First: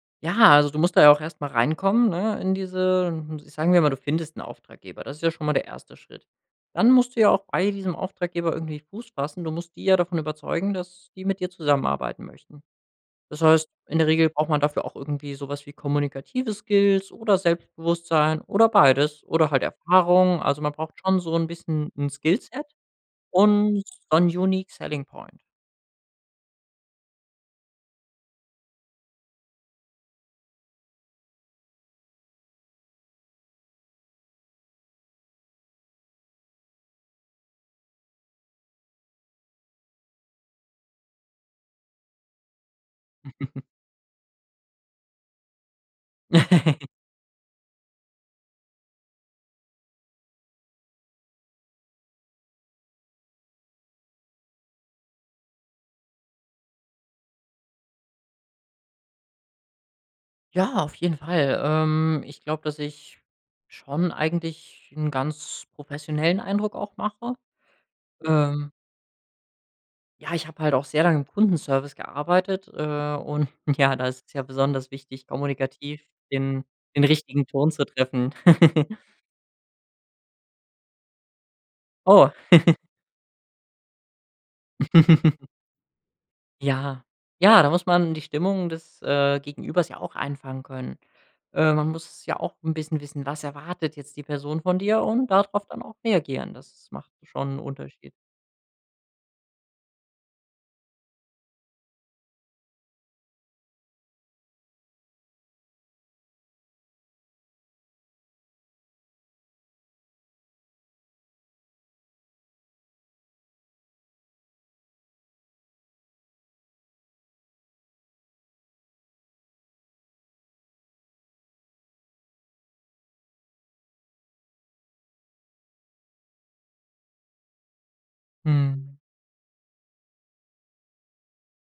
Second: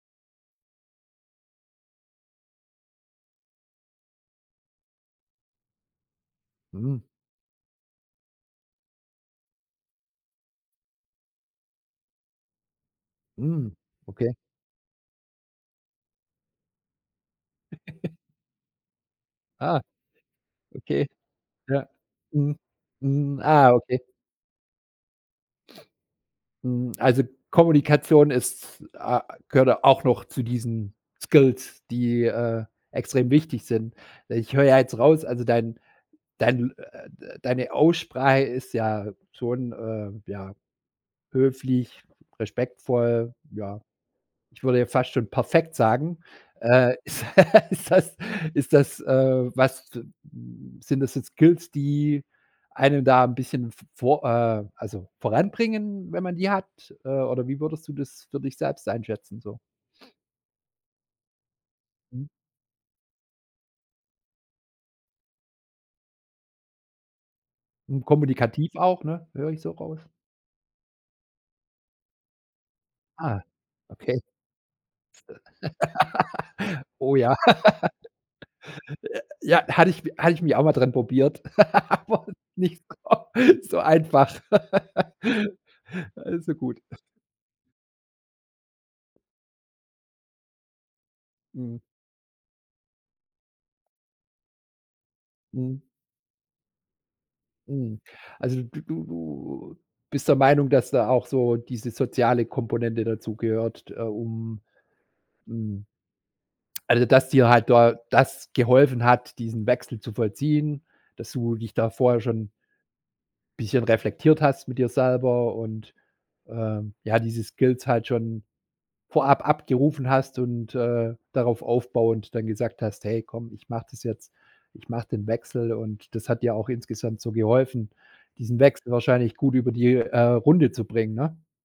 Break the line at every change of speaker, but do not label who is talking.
Ja, also du musst da ja auch erst mal reinkommen, ne, in diese hm, ich sagen wir mal, du findest 'n Auftraggeber. Das ist ja schon mal der 1. Schritt. Dann
Mhm.
musst du ja auch bei diesem Auftraggeber irgendwie Fuß fassen. Du musst die ja davon überzeugen, dass die mit dir zusammenarbeiten möchten. Das heißt,
Hm,
in der Regel
okay.
braucht man dafür auch irgendwie so was wie kommunikative Skills oder Selbstbewusstsein oder beides oder halt
Ah,
Erfahrung. Also man braucht
okay.
schon so 'n
Ja.
bisschen 'n
Mhm,
Skillset
hm, ah,
und
okay.
One unique selling Point.
Hm, also Kommunikation ist, a gehört auch noch zu diesen Skills, die, äh, extrem wichtig sind. Ich höre ja jetzt raus also dein dein, äh, d äh, deine Aussprache ist ja schon, äh ja, höflich, respektvoll, ja, ich würde ja fast schon perfekt sagen. Äh, ist ist das ist das, äh, was zim m sind das jetzt Skills, die einen da 'n bisschen v vor äh, also voranbringen, wenn man die hat? Äh, oder wie würdest du das für dich selbst einschätzen so?
Ja, auf jeden Fall. Ähm,
Mhm.
ich glaube, dass ich schon eigentlich 'n ganz professionellen Eindruck auch mache.
Hm,
Ähm
kommunikativ auch, ne? Höre ich so raus.
Ja, ich habe halt auch sehr lange im Kundenservice gearbeitet, äh,
Ah,
und ja, da
okay.
ist es ja besonders wichtig, kommunikativ den den
Oh ja.
richtigen Ton zu treffen.
J ja, hatte ich habe ich mich auch mal dran probiert, aber
Oh.
nicht so so einfach. Also gut.
Ja. Ja, da muss man die Stimmung des, äh, Gegenübers ja auch einfangen können. Äh,
Mhm.
man muss ja auch 'n bisschen wissen, was erwartet jetzt die Person von dir und da drauf
Mhm.
dann auch reagieren. Das macht schon 'n
Mhm.
Unterschied.
Also d du du bist der Meinung, dass da auch so diese soziale Komponente dazugehört t äh, um, hm Also dass dir halt da das geholfen hat, diesen Wechsel zu vollziehen, dass du dich da vorher schon bisschen reflektiert hast mit dir selber und, ähm, ja, diese Skills halt schon vorab abgerufen hast und, äh, darauf aufbauend dann gesagt hast: „Hey, komm, ich mache das jetzt. Ich mache den Wechsel.“ Und das hat dir auch insgesamt so geholfen, diesen Wechsel
Mhm.
wahrscheinlich gut über die, äh, Runde zu bringen, ne?